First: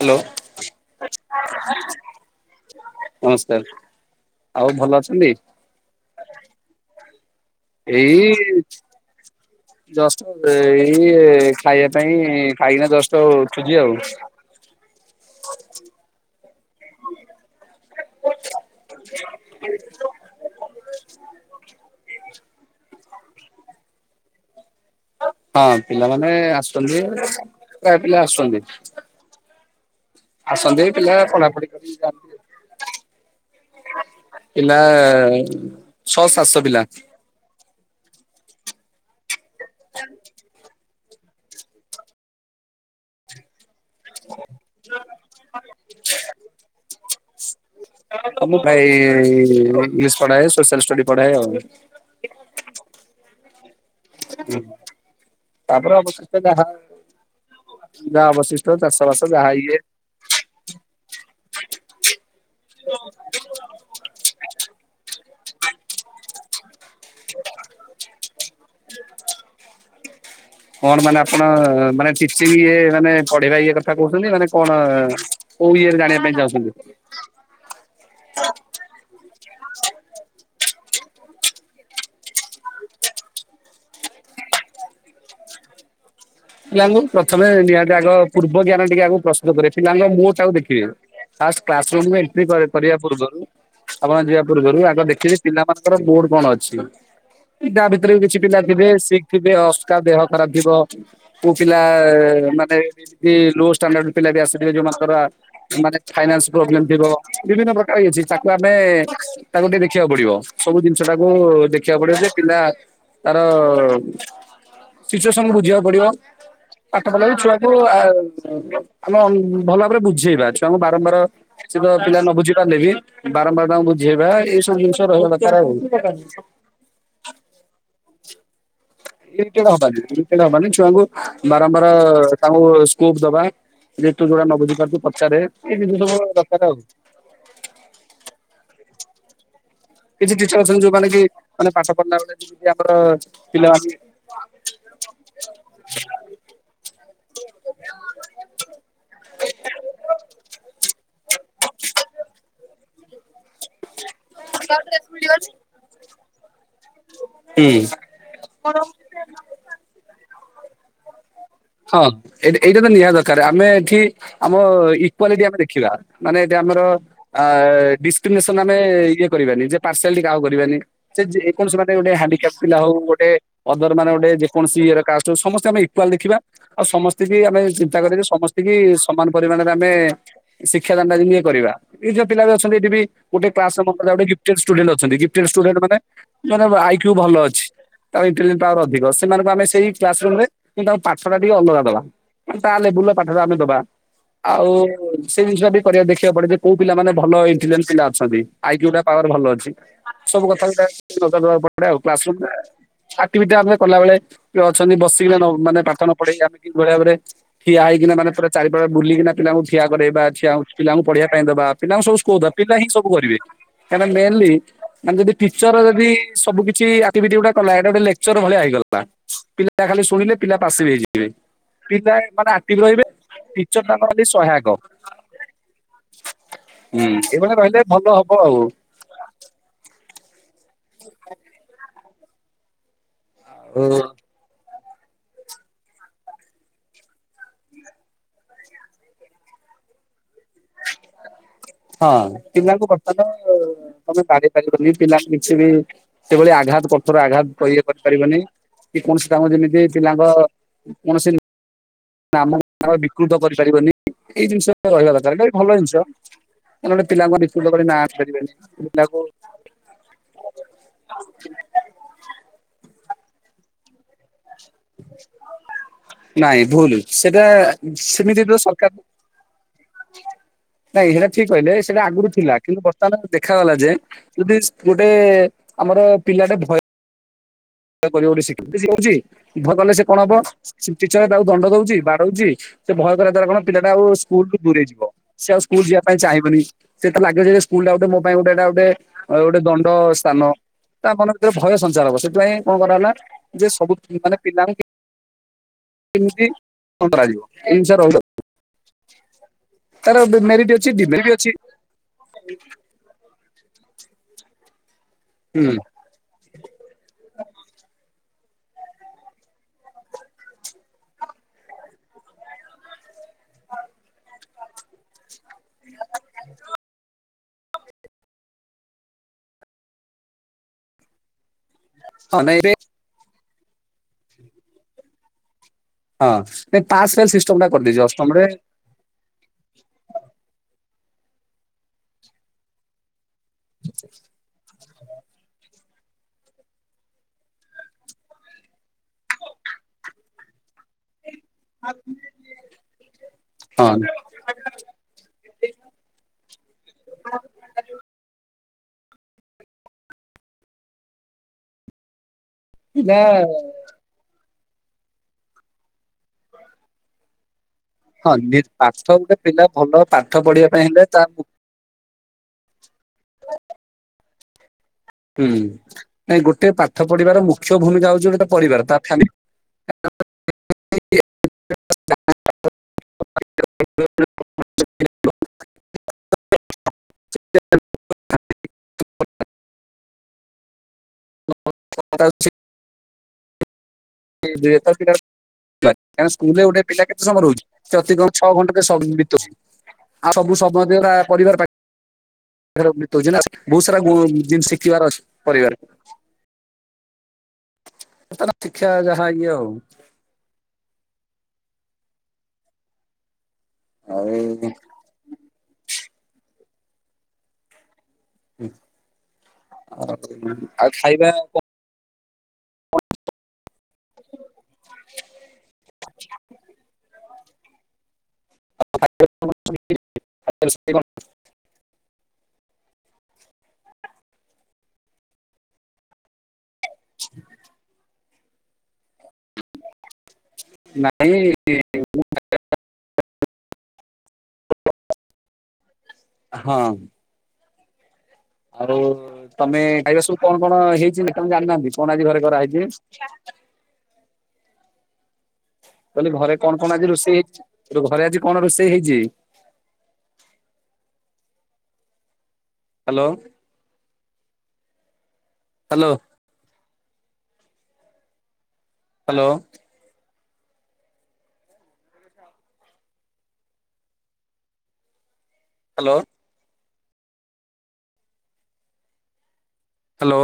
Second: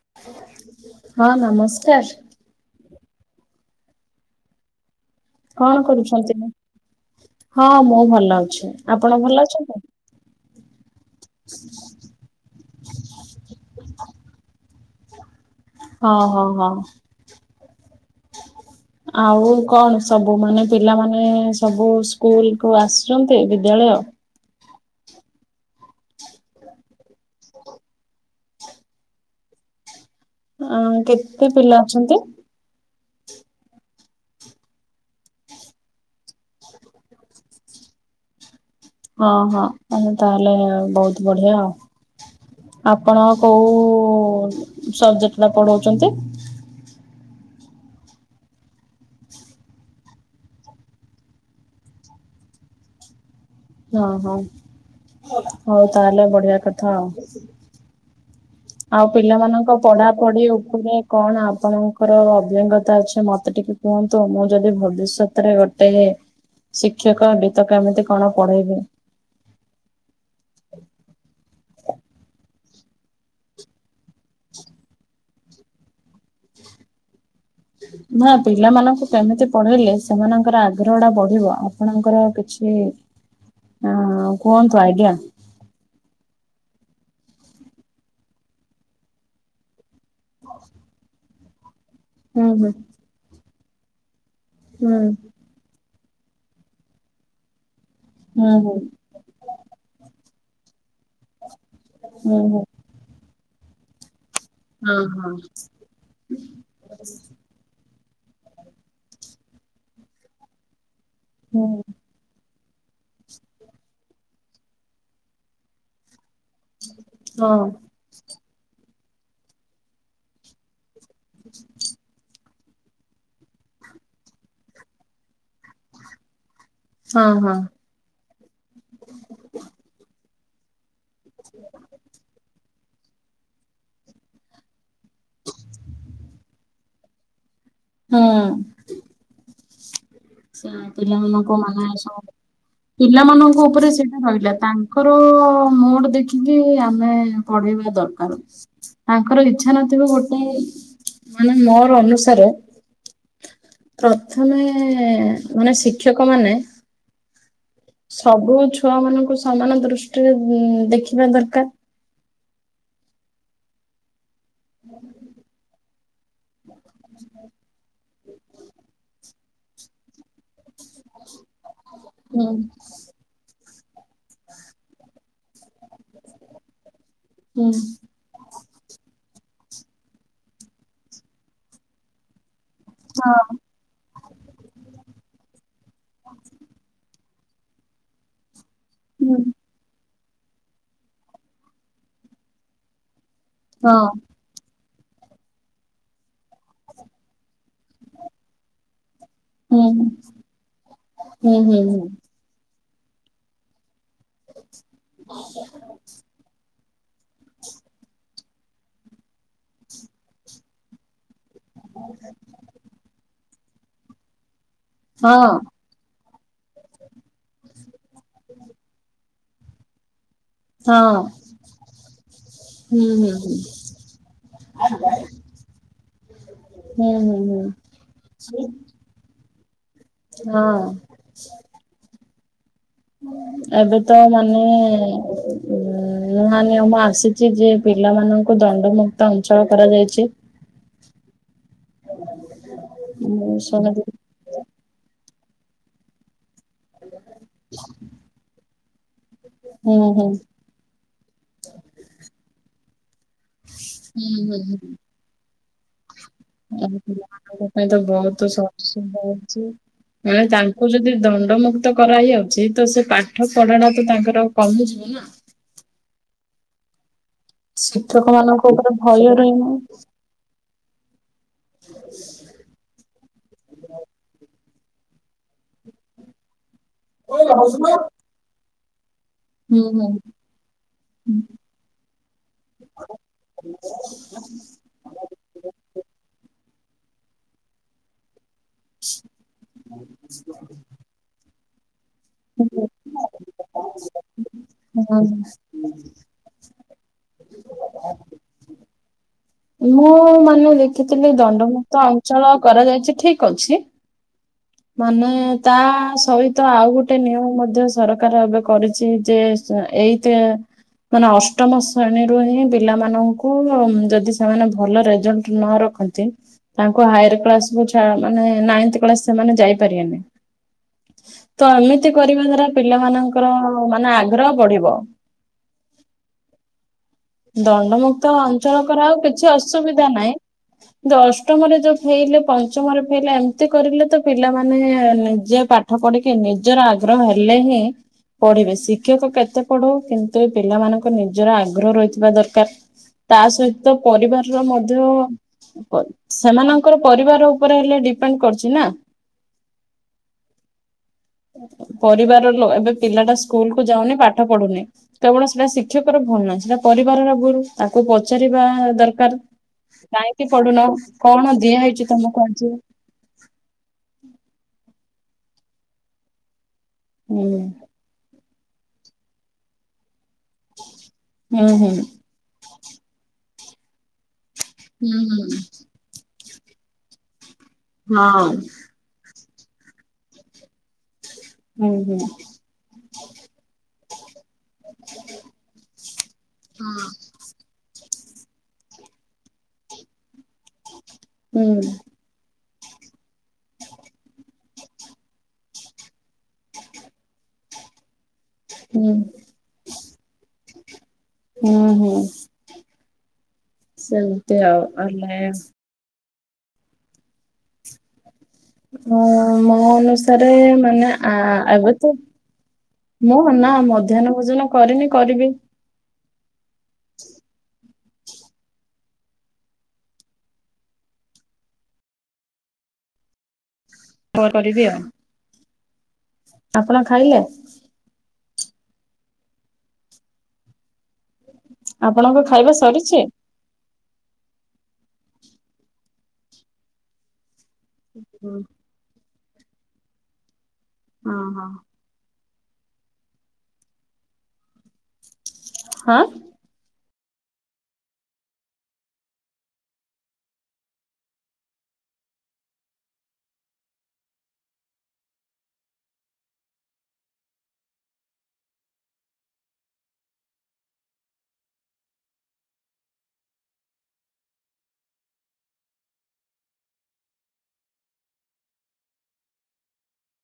Hello ହଁ ନମସ୍କାର। ନମସ୍କାର ଆଉ ଭଲ ଅଛନ୍ତି? କଣ କରୁଛନ୍ତି? ହଁ ମୁଁ ଏଇ ଭଲ ଅଛି ଆପଣ ଭଲ ଅଛନ୍ତି? ଜଷ୍ଟ ଏଇ ଖାଇବା ପାଇଁ ଖାଇକିନା ଦଶଟା ସୁଜି ଆଉ। ହ ହଉ ହଉ। ଆଉ କଣ ସବୁ ମାନେ ପିଲାମାନୋନ ସବୁ ସ୍କୁଲ କୁ ଆସ ଆୁଛନ୍ତି ବିଦ୍ୟାଳୟ ହଁ ପିଲାମାନେ ଆସୁଛନ୍ତି ପ୍ରାୟ ପିଲା ଆସୁଛନ୍ତି। ଆଉ ଅ ସନ୍ଧ୍ୟେଇ ପିଲା କେତେ ପଢାପଢ ପିଲା ଅଛନ୍ତି? ପିଲା ଛଅ ସାତଶହ ପିଲା। ହଁ ହଁ ତାହେଲେ ବହୁତ ବଢିଆ ଆଉ ଆପଣ କୋଉ ସବଜେକ୍ଟା ପଢଉଛନ୍ତି ମୁଁ ଭାଇ ଇଂଶ ପଢାଏଲ ପଢାଏ ଆଉ। ହଁ ହଁ ହଉ ତାପରେ ତାହେଲେ ବଢିଆ କଥା ଆଉ। ଯା ବସ। ଆଉ ପିଲାମାନଙ୍କ ପଢା ପଢି ଉପରେ କଣ ଆପଣଙ୍କର ଅଭିଜ୍ଙ୍ଗତା ଅଛି ମତେ ଟିକେ କୁହନ୍ତୁ ମୁଁ ଯଦି ଭବିଷ୍ୟତରେ ତେ ଶିକ୍ଷକବ ତ କେମିତି କଣ ପଢେଇବି? । କଣ ମାନେ ଆପଣ ମାନେ ଚ ଇଏ ମାନେ ପଢେଇବା ଇଏ କଥା କହୁଛନ୍ତି ମାନେ କଣ? ଓ ଇଏରେ ଜାଣିବା ପାଇଁ ଚାଉଛନ୍ତି? [inaudible] ନା ପିଲାମାନଙ୍କୁ କେମିତି ପଢେଇଲେ ସେମାନଙ୍କର ଆଗ୍ରହ ଟା ବଢିବ ଆପଣଙ୍କର କିଛି ଅ, କୁହନ୍ତୁ ଆଜ୍ଞା। ପିଲାଙ୍କୁ ପ୍ରଥମେ ନିହାତି ଆଗ ପୂର୍ବ ଜ୍ଞାନ ଟିକେ ଆଗକୁ ପ୍ରସ୍ତୁତ କରିବେ, ପିଲାଙ୍କ [unintelligible] ତାକୁ ଦେଖିବେ। ଫାଷ୍ଟ କ୍ଲାସ୍ ରୁମ୍ କୁ ହୁଁ ଏଣ୍ଟ୍ରି ହୁଁ କରିବା ପୂର୍ବରୁ ଆପଣ ଯିବା ପୂର୍ବରୁ ହୁଁ। ଆଗ ଦେଖିବି ପିଲା ମାନଙ୍କର ମୋର୍ଡ କଣ ଅଛି। ଏ ତା ଭିତରେ ବି କିଛି ହୁଁ ପିଲା ହୁଁ ଥିବେ ଶିକ୍ ଥିବେ ଅସ୍କା ଦେହ ଖରାପ ଥିବ କୋଉ ପିଲା ହୁଁ ହୁଁ ମାନେ କି ଲୋା ଷ୍ଟାଣ୍ଡାର୍ଡ ପିଲା ବି ଆସି ଏ ଯୋଉ ହଁ ମାନଙ୍କର ହଁ ମାନେ ଫାଇନାନ୍ସ ପ୍ରୋବ୍ଲେମ୍ ଥିବ। ବିଭିନ୍ନ ପ୍ରକାର ହେଇଛି, ତାକୁ ଆମେ ତାକୁ ଟିକେ ଦେଖିବାକୁ ପଡିବ। ସବୁ ଜିନିଷ ଟାକୁ ହୁଁ ଦେଖିବାକୁ ପଡିବ ଯେ ପିଲା ତାର ସିଚୁଏସନ୍ କୁ ବୁଝିବାକୁ ପଡିବ। ପାଠ ପଢ଼ା ବି ହଁ ଛୁଆକୁ ଆ, ଅ, ଆମେ ଭଲ ଭାବରେ ବୁଝେଇବା, ଛୁ ତାଙ୍କୁ ବାରମ୍ବାର ସେଘ ପିଲା ନ ବୁଝି ପାରିଲେ ବି ବାରମ୍ବାର ତାଙ୍କୁ ବୁଝେଇବା ଏଇସବୁ ଜିନିଷ ରହିବ [unintelligible] ଆଉ। ହଁ, ହଁ। [unintelligible] ହବନି [unintelligible] ହବନି ଛୁଆଙ୍କୁ ବାରମ୍ବାର ତାଙ୍କୁ ସ୍କୋପ୍ ଦବା ଯେ ତୁ ଯୋଉଟା ନ ବୁଝିପାରୁଛୁ ପଚାରେ ଏଇ ଜିନିଷ ସବୁ ଦରକାର ଆଉ। ହଁ। କିଛି ଟିଚର ସେ ଅଛନ୍ତି ଯୋଉମାନେ କି ପିଲାମାନଙ୍କ ପାଠ ମାନେ ଏ ପଢିଲା ସବୁ, ବେଳେ ଯେମିତି ଆମର ପିଲାମାନଙ୍କ ଉପରେ ପିଲାମାନେ ସେ ରହିଲା ତାଙ୍କର ମୁଡ୍ ଦେଖିକି ଆମେ ପଢେଇବା ଦରକାର। ତାଙ୍କର ଇଚ୍ଛା ନଥିବ ଗୋଟେ ମାନେ ମୋର ଅନୁସାରେ ପ୍ରଥମେ ମାନେ ଶିକ୍ଷକ ମାନେ ହୁଁ। ସବୁ ଛୁଆ ମାନଙ୍କୁ ସମାନ ଦୃଷ୍ଟିରେ ଉଁ, ଦେଖିବା ଦରକାର। ହଁ ଏଇଟା ଏଇଟା ତ ନିହାତି ଦରକାର ଆମେ ଏଠି ଆମ ଇକ୍ୱାଲିଟି ଆମେ ଦେଖିବା। ମାନେ ଏଠି ଆମର ଆ, ଡିସକ୍ରିମିନେସନ ଆମେ ଇଏ କରିବାନି, ଯେ ପାର୍ସିଆଲିଟି କାହାକୁ କରିବାନି। ସେ ଯେ କୌଣସି ମାନେ ଗୋଟେ ହୁଁ ହାଣ୍ଡିକାପ୍ ପିଲା ହଉ ଗୋଟେ ଅଦର ମାନେ ଗୋଟେ ଯେକୌଣସି ଇଏର କାଷ୍ଟ ହଉ ସମସ୍ତେ ଆମେ ଇକ୍ୱାଲ୍ ଦେଖିବା, ଆଉ ସମସ୍ତେ ବି ଆମେ ହୁଁ ଚିନ୍ତା କରିବା ସମସ୍ ତିକି ସମାନ ପରିମାଣରେ ଆମେ ଶିକ୍ଷା ଦାନ ଟା ଇଏ କରିବା, ଏଇ ଯୋଉ ପିଲା ବି ଅଛନ୍ତି ଏଠି ବି ହଁ ଗୋଟେ କ୍ଲାସ୍ ରେ ମୋ ପାଖରେ ଗୋଟେ ଗିଫ୍ଟେଡ୍ ଷ୍ଟୁଡେଣ୍ଟ୍ ଅଛନ୍ତି, ଗିଫ୍ଟେଡ ଷ୍ଟୁଡେଣ୍ଟ୍ ମାନେ ମାନେ ଆଇକ୍ୟୁ ଭଲ ଅଛି? [unintelligible] ପାୱାର୍ ଅଧିକ, ସେମାନଙ୍କୁ ଆମେ ସେଇ କ୍ଲାସୂ ରୁମ୍ ରେ ତାଙ୍କ ପାଠ ଟା ଟିକେ ଅଲଗା ଦବା ମାନେ ତା ଲେବୁଲ୍ ର ପାଠଟା ଆମେ ଦବା। ଆଉ ସେଇ ଜିନିଷଟି କରିବା ଦେଖିବାକୁ ପଡେ ଯେ କୋଉ ପିଲାମାନେ ଭଲ ଇଣ୍ଟେଲିଜେଣ୍ଟ ପିଲା ଅଛନ୍ତି ଆଇକ୍ୟୁ ଟା ପାୱାର୍ ଭଲ ଅ ଛି, ହଁ ହୁଁ ସବୁ କଥାକୁ ହୁଁ [unintelligible] ହୁଁ ପଡେ ଆଉ ହୁଁ କ୍ଲାସ୍ ରୁମ୍ ଟା ଆକ୍ଟିଭିଟି ଟା ଆମେ କଲାବେଳେ କିଏ ଅଛନ୍ତି ବସିକିନା ନ ମାନେ ପାଠ ନ ପଢେଇକି [unintelligible] କି ଭଳି ଭାବରେ ଠିଆ ହେଇକିନା ମାନେ ପୁରା ଚାରିପଟେ ବୁଲିକିନା ପିଲାଙ୍କୁ ଠିଆ କରେଇବା, ଛିଆ ପିଲାଙ୍କୁ ପଢ଼ିବା ପାଇଁ ଦେବା। ପିଲାଙ୍କୁ ସବୁ ସ୍କୋପ୍ ଦବା, ପିଲା ହିଁ ସବୁ କରିବେ, କାହିଁକି ନା ମେନଲି ମାନେ ଯଦି ହଁ ଟିଚର୍ ଯଦି ସବୁ କିଛି ଆକ୍ଟିଭିଟି ଗୁଡା କଲା ଏଇଟା ଗୋଟେ ଲେକ୍ଚର୍ ଭଳିଆ ହେଇଗଲା, ପିଲା ଖାଲି ଶୁଣିଲେ ପିଲା ପାସ୍ ବି ହଁ ହେଇଯିବେ। ପିଲା ମାନେ ଆକ୍ଟିଭି ରହିବେ ହୁଁ ହୁଁ ହୁଁ ଟିଚର୍ ତାଙ୍କ ଖାଲି ସହାୟକ। ହୁଁ, ଏଇ ହୁଁ ଭଳିଆ ରହିଲେ ହୁଁ ଭଲ ହବ ଆଉ। ହଁ। [inaudible] ଆଉ ଏବେ ତ ମାନେ ଉ [unintelligible] ନୂଆ ନିୟମ ଆସିଛି ଯେ ପିଲାମାନଙ୍କୁ ଦଣ୍ଡମୁକ୍ତ ଅଞ୍ଚଳ କରାଯାଇଛି। ହଁ ପିଲାଙ୍କୁ ବର୍ତ୍ତମାନେ ମୁଁ ଶୁଣିଥିଲି ତମେ ପା ପାରିବନି। ପିଲା କିଛିବି ସେଭଳି ଆଘାତ କଠୋର ଆଘାତ କରିପାରିବନି। କି କୌଣସି କାମ ଯେମିତି ହୁଁ ହୁଁ। ପିଲାଙ୍କ କୌଣସି ନା ଆମ ଗା [unintelligible] ବିକୃତ କରିପାରିବନି ଏଇ ଜିନିଷ ରହିବା ଦରକାର ଏଇଟା ବି ଭଲ ଜିନିଷ। ଆ ନହେଲେ ପିଲାଙ୍କୁ ବିକୃତ ଆଙ୍କ କରି ପାଇଁ ନାଁ ତ ଆଣି ବହୁତ ପାରିବେନି ପିଲାକୁ ସହସୁବିଧା ଅଛି [unintelligible] ମାନେ ତାଙ୍କୁ ଯଦି ଦଣ୍ଡମୁ କ୍ତ କରାହେଇ ଆଉଛି ତ ସେ ପାଠ ପଢାଟା ତ ତାଙ୍କର କମିଯିବ ନା। ନାଇଁ ଭୁଲୁ। ସେଟା ଶିକ୍ଷକ ସିମିତି ତ ମାନଙ୍କ ଉପରେ ଭୟ ରହିବ ସରକାର ନାଇଁ ସେଇଟା ଠିକ୍ କହିଲେ ସେଇଟା ଆଗରୁ ଥିଲା କିନ୍ତୁ ବର୍ତ୍ତମାନ ଦେଖାଗଲା ଯେ ଯଦିସ୍ ଗୋଟେ ଆମର ପିଲାଟେ ଭୟ [unintelligible] ଶିଖ ହଉଛି ଇଭ [unintelligible] ହୁଁ କଲେ ସେ ହୁଁ। କଣ ହବ ଟିଚର ତାକୁ ଦଣ୍ଡ ଦଉଛି ବାଡଉଛି ସେ ଭୟ କରିବା ଦ୍ଵାରା କଣ ପିଲାଟା ଆଉ ସ୍କୁଲୁ ଠୁ ଦୂରେଇ ଯିବ ସେ ଆଉ ସ୍କୁଲ ଯିବା ପାଇଁ ଚାହିଁବନି। ସେଟା ଲାଗିବ ଯେ ସ୍କୁଲ ଟା ଗୋଟେ ମୋ ପାଇଁ ଗୋଟେ ଏଇଟା ଗୋଟେ ଦଣ୍ଡସ୍ଥାନ। ତା ମନ ଭିତରେ ଭୟ ସଞ୍ଚାର ହବ ସେଥିପାଇଁ କଣ କରାହେଲା ଯେ ସବୁମାନେ ପିଲାଙ୍କୁ [unintelligible] [unintelligible] ମୁଁ ମେରିଟ ମାନେ ଅଛି ଡିମେରିଟ ଦେଖିଥିଲି ଅଛି ଦଣ୍ଡମୁକ୍ତ ଅଞ୍ଚଳ କରାଯାଇଛି ଠିକ୍ ଅଛି। ମାନେ ହୁଁ ତା ସହି ତ ଆଉ ଗୋଟେ ନିୟମ ମଧ୍ୟ ସରକାର ଏବେ କରିଛି ଯେ ଏଇତ ମାନେ ଅଷ୍ଟମ ଶ୍ରେଣୀରୁ ହିଁ ପିଲାମାନଙ୍କୁ ଯଦି ସେମାନେ ଭଲ ରେଜଲ୍ଟ ନ ରଖ ତାଙ୍କୁ ହାୟର କ୍ଲାସ କୁ ଛା ମାନେ ନାଇନ୍ଥ କ୍ଲାସ ସେମାନେ ଯାଇପାରିବେନି ତ ଏମିତି ହଁ କରିବା ନାଇଁ ଏବେ ଦ୍ଵାରା ପିଲାମାନଙ୍କର ମାନେ ଆଗ୍ରହ ବଢିବ। ହଁ ନାଇଁ ପାସ୍ ଫେଲ ସିଷ୍ଟମ ଟା କରିଦେଇଛି ଅଷ୍ଟମରେ କରାହଉ କିଛି ଅସୁବିଧା ନାହିଁ କିନ୍ତୁ ଅଷ୍ଟମରେ ଯୋଉ ଫେଲ ପଞ୍ଚମରେ ଫେଲ ଏମ ଏମିତି କରିଲେ ତ ପିଲାମାନେ ନିଜେ ପାଠ ପଢିକି ନିଜର ଆଗ୍ରହ ହେଲେ ହିଁ ପଢିବେ ଶିକ୍ଷକ କେତେ ପଢଉ କିନ୍ତୁ ଏ ପିଲାମାନଙ୍କୁ ତାଙ୍କ ନିଜର ଆଗ୍ରହ ରହିଥିବା ଦରକାର ତା ହଁ ସହିତ ପରିବାରର ମଧ୍ୟ ପ ସେମାନଙ୍କର ପରିବାର ଉପରେ ହେଲେ ଡିପେଣ୍ଡ୍ କରୁଛି ନା। ପରିବାର ଲୋ ଏ ଏବେ ପିଲା ପିଲାଟା ସ୍କୁଲ କୁ ଯାଉନି ପାଠ ପଢୁନି କେବଳ ସେଇଟା ଶିକ୍ଷକର ଭୁଲ ନୁହଁ ସେଟା ପରିବାରର ଭୁଲ। ତାକୁ ହଁ ପଚାରିବା ନି- ପାଠ ଗୋଟେ ଦରକାର ପିଲା ଭଲ ପାଠ କାଇଁକି ପଢିବା ପାଇଁ ପଢୁନୁ, ହେଲେ ତା ମୁ- କଣ ଦିଆ ହେଇଛି ତମକୁ ଆଜି? ହୁଁ ନାଇଁ ଗୋଟେ ପାଠ ପଢିବାର ହୁଁ। ମୁଖ୍ୟ ଭୂମିକା ହଉଛି ଗୋଟେ ତା ପରିବାର ତା ଫ୍ୟାମିଲୀ ହୁଁ, ହୁଁ ହୁଁ, ହୁଁ [inaudible] ହଁ [inaudible] ହୁଁ, ହୁଁ [unintelligible] କାହିଁକି ନା ସ୍କୁଲରେ ଗୋଟେ ପିଲା କେତେ ସମୟ ରହୁଛି। ସେ ଅତି କମରେ ଛଅ ଘଣ୍ଟା ଟେ ସମ ବିତଉଚି ଆଉ ସବୁ ସମୟ ତିକ [unintelligible] ତା ପରିବାର ହୁଁ। ସାରା ବିତଉଚି ନା ବହୁତ ସାରା ଗୁ ଜିନିଷ ଶିଖିବାର ଅଛି ପରିବାରରେ। ହୁଁ [unintelligible] ହୁଁ ହୁଁ ଆଉ ସେମତି ଆଉ। ଅଇଲେ। ମୁଁ ମୋ ଅନୁସାରେ ଆଉ ମାନେ ଖାଇବା ଆ ଏବେ ତ। ମୁଁ ନା ମଧ୍ୟାହ୍ନ ଭୋଜନ କରିନି କରିବି। [inaudible] [unintelligible] ପରେ କରିବି ଆଉ। ଆପଣ ଖାଇଲେ? ନାଇଁ ଆପଣଙ୍କ ଖାଇବା ସରିଛି? ମୁଁ [unintelligible] [unintelligible] ହୁଁ। ଆଉ ତମେ ଖାଇବା ସବୁ କଣ କଣ ହେଇଛି ହଁ ତମେ ହଁ। ଜାଣିନାହାନ୍ତି, କଣ ଆଜି ଘରେ କରାହେଇଛି। ମୁଁ ହଁ। କହିଲି ଘରେ। କଣ କଣ ଆଜି ରୋଷେଇ ହେଇଛି ଏ ଯୋଉ ଘରେ ଆଜି କଣ ରୋଷେଇ ହେଇଛି। Hello hello. Hello. Hello. Hello.